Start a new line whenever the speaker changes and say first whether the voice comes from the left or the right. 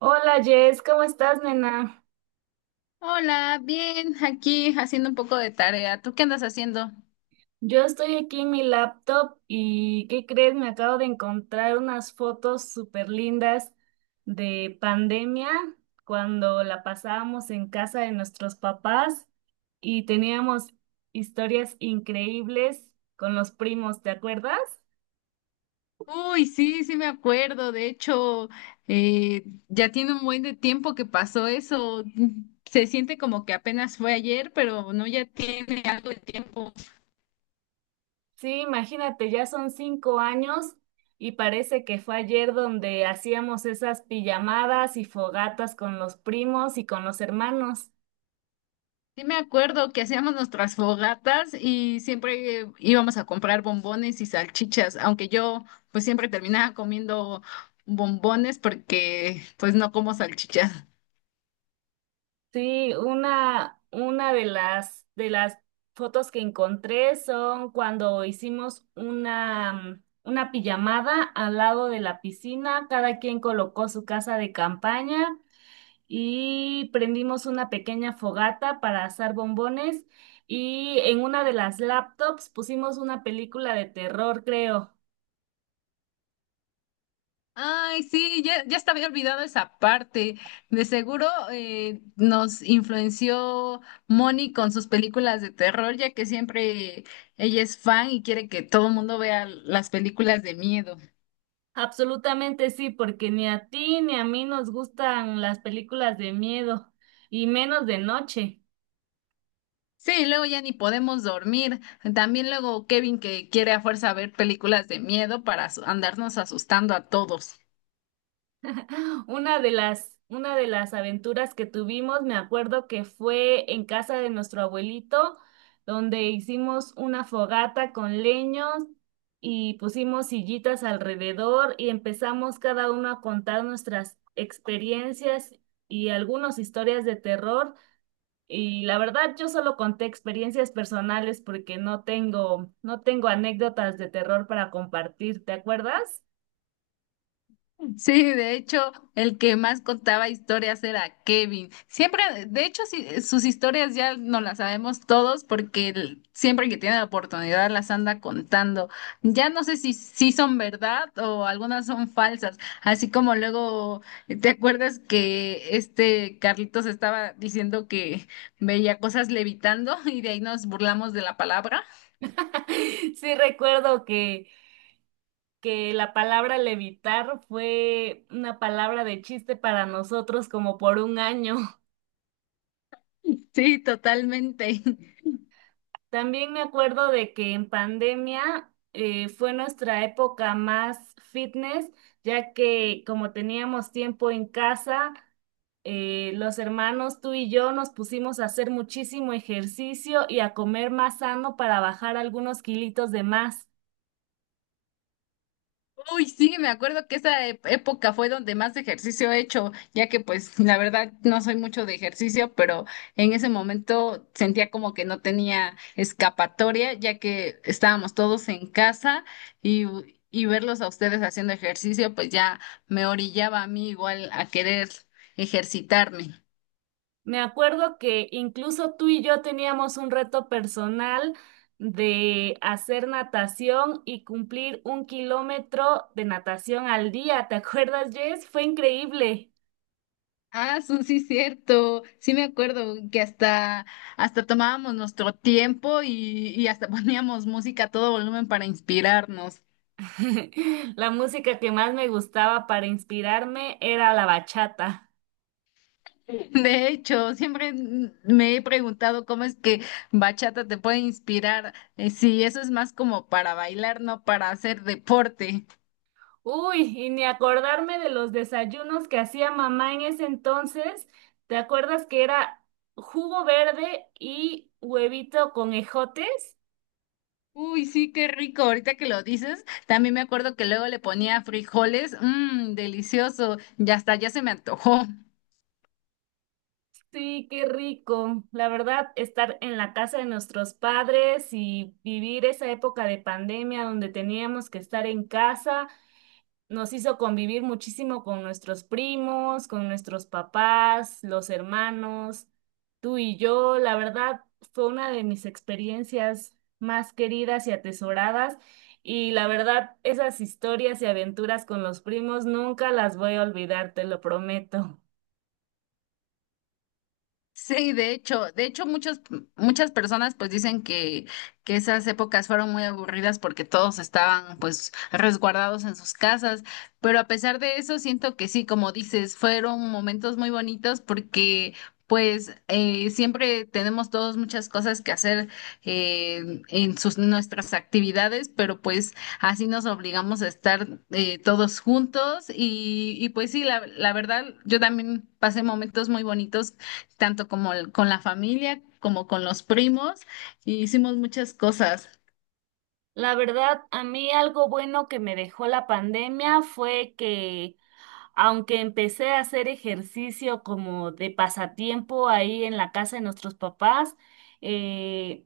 right: Hola Jess, ¿cómo estás, nena?
left: Hola, bien, aquí haciendo un poco de tarea. ¿Tú qué andas haciendo?
right: Yo estoy aquí en mi laptop y, ¿qué crees? Me acabo de encontrar unas fotos súper lindas de pandemia cuando la pasábamos en casa de nuestros papás y teníamos historias increíbles con los primos, ¿te acuerdas?
left: Uy, sí, sí me acuerdo. De hecho, eh, ya tiene un buen de tiempo que pasó eso. Se siente como que apenas fue ayer, pero no, ya tiene algo de tiempo.
right: Sí, imagínate, ya son 5 años y parece que fue ayer donde hacíamos esas pijamadas y fogatas con los primos y con los hermanos.
left: Sí me acuerdo que hacíamos nuestras fogatas y siempre íbamos a comprar bombones y salchichas, aunque yo pues siempre terminaba comiendo bombones porque pues no como salchichas.
right: Sí, una de las fotos que encontré son cuando hicimos una, una pijamada al lado de la piscina, cada quien colocó su casa de campaña y prendimos una pequeña fogata para asar bombones y en una de las laptops pusimos una película de terror, creo.
left: Ay, sí, ya estaba olvidado esa parte. De seguro nos influenció Moni con sus películas de terror, ya que siempre ella es fan y quiere que todo el mundo vea las películas de miedo.
right: Absolutamente sí, porque ni a ti ni a mí nos gustan las películas de miedo y menos de noche.
left: Sí, luego ya ni podemos dormir. También luego Kevin que quiere a fuerza ver películas de miedo para andarnos asustando a todos.
right: Una de las aventuras que tuvimos, me acuerdo que fue en casa de nuestro abuelito, donde hicimos una fogata con leños y pusimos sillitas alrededor y empezamos cada uno a contar nuestras experiencias y algunas historias de terror. Y la verdad, yo solo conté experiencias personales porque no tengo anécdotas de terror para compartir, ¿te acuerdas?
left: Sí, de hecho, el que más contaba historias era Kevin. Siempre, de hecho, sí, sus historias ya no las sabemos todos porque él siempre que tiene la oportunidad las anda contando. Ya no sé si son verdad o algunas son falsas. Así como luego, ¿te acuerdas que este Carlitos estaba diciendo que veía cosas levitando y de ahí nos burlamos de la palabra?
right: Sí, recuerdo que la palabra levitar fue una palabra de chiste para nosotros como por un año.
left: Sí, totalmente.
right: También me acuerdo de que en pandemia fue nuestra época más fitness, ya que como teníamos tiempo en casa, los hermanos, tú y yo, nos pusimos a hacer muchísimo ejercicio y a comer más sano para bajar algunos kilitos de más.
left: Uy, sí, me acuerdo que esa época fue donde más ejercicio he hecho, ya que pues la verdad no soy mucho de ejercicio, pero en ese momento sentía como que no tenía escapatoria, ya que estábamos todos en casa y, y verlos a ustedes haciendo ejercicio, pues ya me orillaba a mí igual a querer ejercitarme.
right: Me acuerdo que incluso tú y yo teníamos un reto personal de hacer natación y cumplir 1 kilómetro de natación al día. ¿Te acuerdas, Jess? Fue increíble.
left: Ah, sí, cierto. Sí me acuerdo que hasta tomábamos nuestro tiempo y hasta poníamos música a todo volumen para inspirarnos.
right: La música que más me gustaba para inspirarme era la bachata.
left: De hecho, siempre me he preguntado cómo es que bachata te puede inspirar, si eso es más como para bailar, no para hacer deporte.
right: Uy, y ni acordarme de los desayunos que hacía mamá en ese entonces. ¿Te acuerdas que era jugo verde y huevito con ejotes?
left: Uy, sí, qué rico. Ahorita que lo dices, también me acuerdo que luego le ponía frijoles, mmm, delicioso. Ya hasta ya se me antojó.
right: Sí, qué rico. La verdad, estar en la casa de nuestros padres y vivir esa época de pandemia donde teníamos que estar en casa, nos hizo convivir muchísimo con nuestros primos, con nuestros papás, los hermanos, tú y yo. La verdad, fue una de mis experiencias más queridas y atesoradas. Y la verdad, esas historias y aventuras con los primos nunca las voy a olvidar, te lo prometo.
left: Sí, de hecho muchas muchas personas pues dicen que esas épocas fueron muy aburridas porque todos estaban pues resguardados en sus casas, pero a pesar de eso siento que sí, como dices, fueron momentos muy bonitos porque pues siempre tenemos todos muchas cosas que hacer en sus nuestras actividades, pero pues así nos obligamos a estar todos juntos y pues sí, la verdad yo también pasé momentos muy bonitos tanto como con la familia como con los primos, y hicimos muchas cosas.
right: La verdad, a mí algo bueno que me dejó la pandemia fue que aunque empecé a hacer ejercicio como de pasatiempo ahí en la casa de nuestros papás, eh,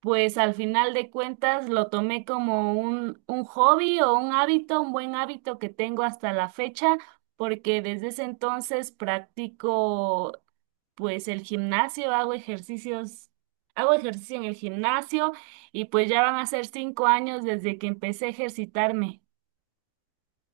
right: pues al final de cuentas lo tomé como un hobby o un hábito, un buen hábito que tengo hasta la fecha, porque desde ese entonces practico pues el gimnasio, hago ejercicios, hago ejercicio en el gimnasio y pues ya van a ser 5 años desde que empecé a ejercitarme.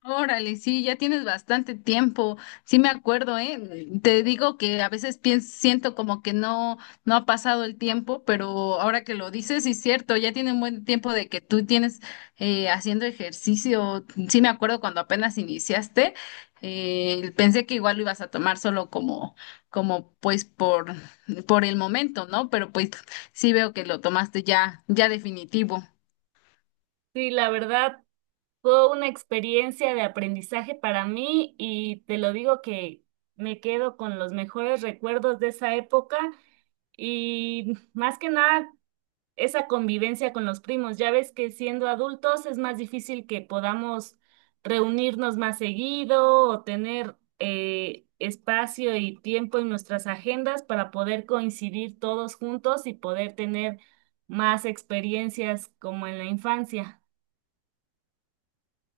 left: Órale, sí, ya tienes bastante tiempo. Sí me acuerdo, ¿eh? Te digo que a veces pienso, siento como que no ha pasado el tiempo, pero ahora que lo dices, sí es cierto, ya tiene un buen tiempo de que tú tienes haciendo ejercicio. Sí me acuerdo cuando apenas iniciaste, pensé que igual lo ibas a tomar solo como pues por el momento, ¿no? Pero pues sí veo que lo tomaste ya definitivo.
right: Sí, la verdad fue una experiencia de aprendizaje para mí y te lo digo que me quedo con los mejores recuerdos de esa época y más que nada esa convivencia con los primos. Ya ves que siendo adultos es más difícil que podamos reunirnos más seguido o tener espacio y tiempo en nuestras agendas para poder coincidir todos juntos y poder tener más experiencias como en la infancia.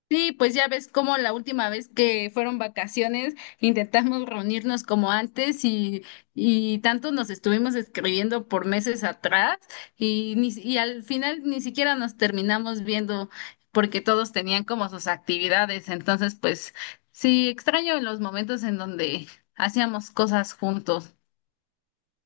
left: Sí, pues ya ves cómo la última vez que fueron vacaciones intentamos reunirnos como antes y tanto nos estuvimos escribiendo por meses atrás y al final ni siquiera nos terminamos viendo porque todos tenían como sus actividades. Entonces, pues sí, extraño los momentos en donde hacíamos cosas juntos.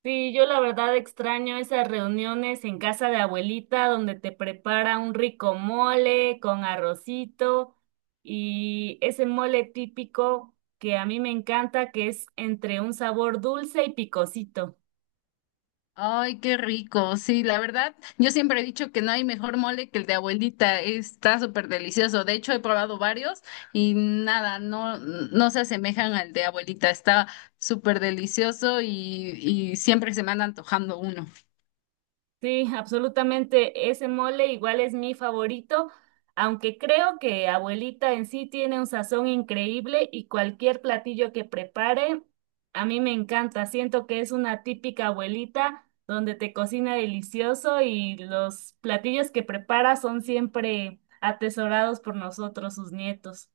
right: Sí, yo la verdad extraño esas reuniones en casa de abuelita donde te prepara un rico mole con arrocito y ese mole típico que a mí me encanta que es entre un sabor dulce y picosito.
left: Ay, qué rico. Sí, la verdad, yo siempre he dicho que no hay mejor mole que el de abuelita. Está súper delicioso. De hecho, he probado varios y nada, no, no se asemejan al de abuelita. Está súper delicioso y siempre se me anda antojando uno.
right: Sí, absolutamente. Ese mole igual es mi favorito, aunque creo que abuelita en sí tiene un sazón increíble y cualquier platillo que prepare, a mí me encanta. Siento que es una típica abuelita donde te cocina delicioso y los platillos que prepara son siempre atesorados por nosotros, sus nietos.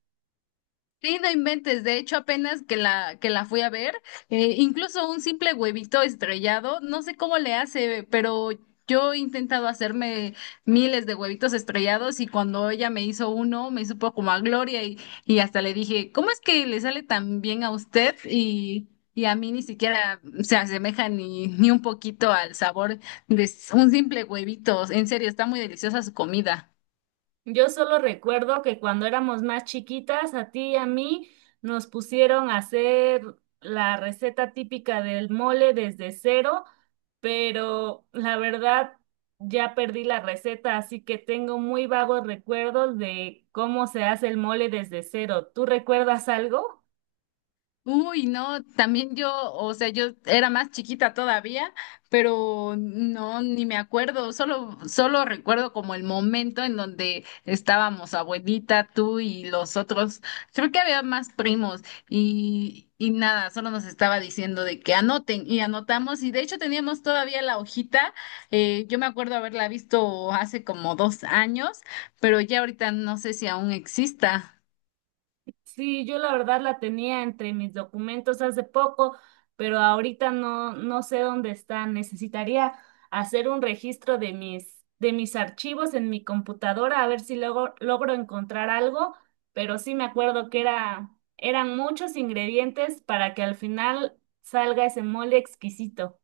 left: Sí, no inventes. De hecho, apenas que que la fui a ver, incluso un simple huevito estrellado, no sé cómo le hace, pero yo he intentado hacerme miles de huevitos estrellados y cuando ella me hizo uno, me supo como a gloria y hasta le dije, ¿cómo es que le sale tan bien a usted y a mí ni siquiera se asemeja ni un poquito al sabor de un simple huevito? En serio, está muy deliciosa su comida.
right: Yo solo recuerdo que cuando éramos más chiquitas, a ti y a mí nos pusieron a hacer la receta típica del mole desde cero, pero la verdad ya perdí la receta, así que tengo muy vagos recuerdos de cómo se hace el mole desde cero. ¿Tú recuerdas algo?
left: Uy, no, también yo, o sea, yo era más chiquita todavía, pero no, ni me acuerdo, solo recuerdo como el momento en donde estábamos abuelita, tú y los otros, creo que había más primos y nada, solo nos estaba diciendo de que anoten y anotamos y de hecho teníamos todavía la hojita, yo me acuerdo haberla visto hace como 2 años, pero ya ahorita no sé si aún exista.
right: Sí, yo la verdad la tenía entre mis documentos hace poco, pero ahorita no, no sé dónde está. Necesitaría hacer un registro de mis archivos en mi computadora a ver si luego logro encontrar algo, pero sí me acuerdo que era, eran muchos ingredientes para que al final salga ese mole exquisito.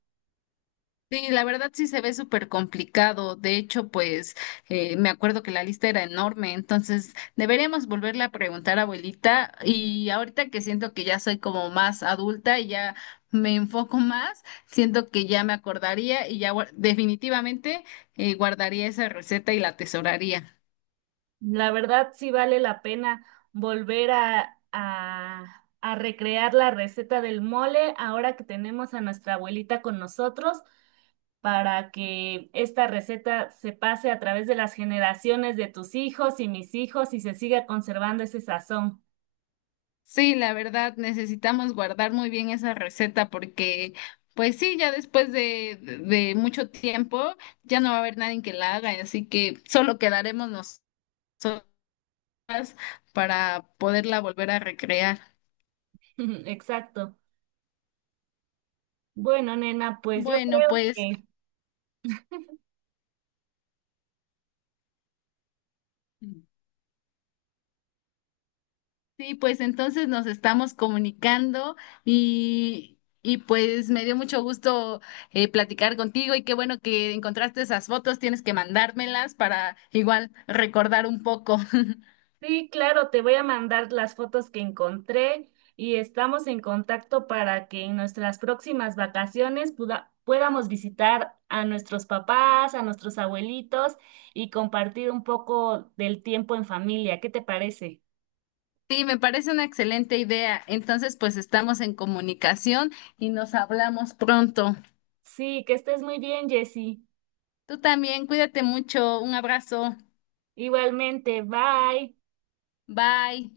left: Sí, la verdad sí se ve súper complicado. De hecho, pues me acuerdo que la lista era enorme, entonces deberíamos volverle a preguntar a abuelita. Y ahorita que siento que ya soy como más adulta y ya me enfoco más, siento que ya me acordaría y ya definitivamente guardaría esa receta y la atesoraría.
right: La verdad sí vale la pena volver a recrear la receta del mole ahora que tenemos a nuestra abuelita con nosotros para que esta receta se pase a través de las generaciones de tus hijos y mis hijos y se siga conservando ese sazón.
left: Sí, la verdad, necesitamos guardar muy bien esa receta porque, pues sí, ya después de mucho tiempo ya no va a haber nadie que la haga, así que solo quedaremos nosotras para poderla volver a recrear.
right: Exacto. Bueno, nena, pues yo
left: Bueno,
right: creo
left: pues
right: que
left: sí, pues entonces nos estamos comunicando y pues me dio mucho gusto platicar contigo y qué bueno que encontraste esas fotos, tienes que mandármelas para igual recordar un poco.
right: sí, claro, te voy a mandar las fotos que encontré y estamos en contacto para que en nuestras próximas vacaciones puda- podamos visitar a nuestros papás, a nuestros abuelitos y compartir un poco del tiempo en familia. ¿Qué te parece?
left: Sí, me parece una excelente idea. Entonces, pues estamos en comunicación y nos hablamos pronto.
right: Sí, que estés muy bien, Jessie.
left: Tú también, cuídate mucho. Un abrazo.
right: Igualmente, bye.
left: Bye.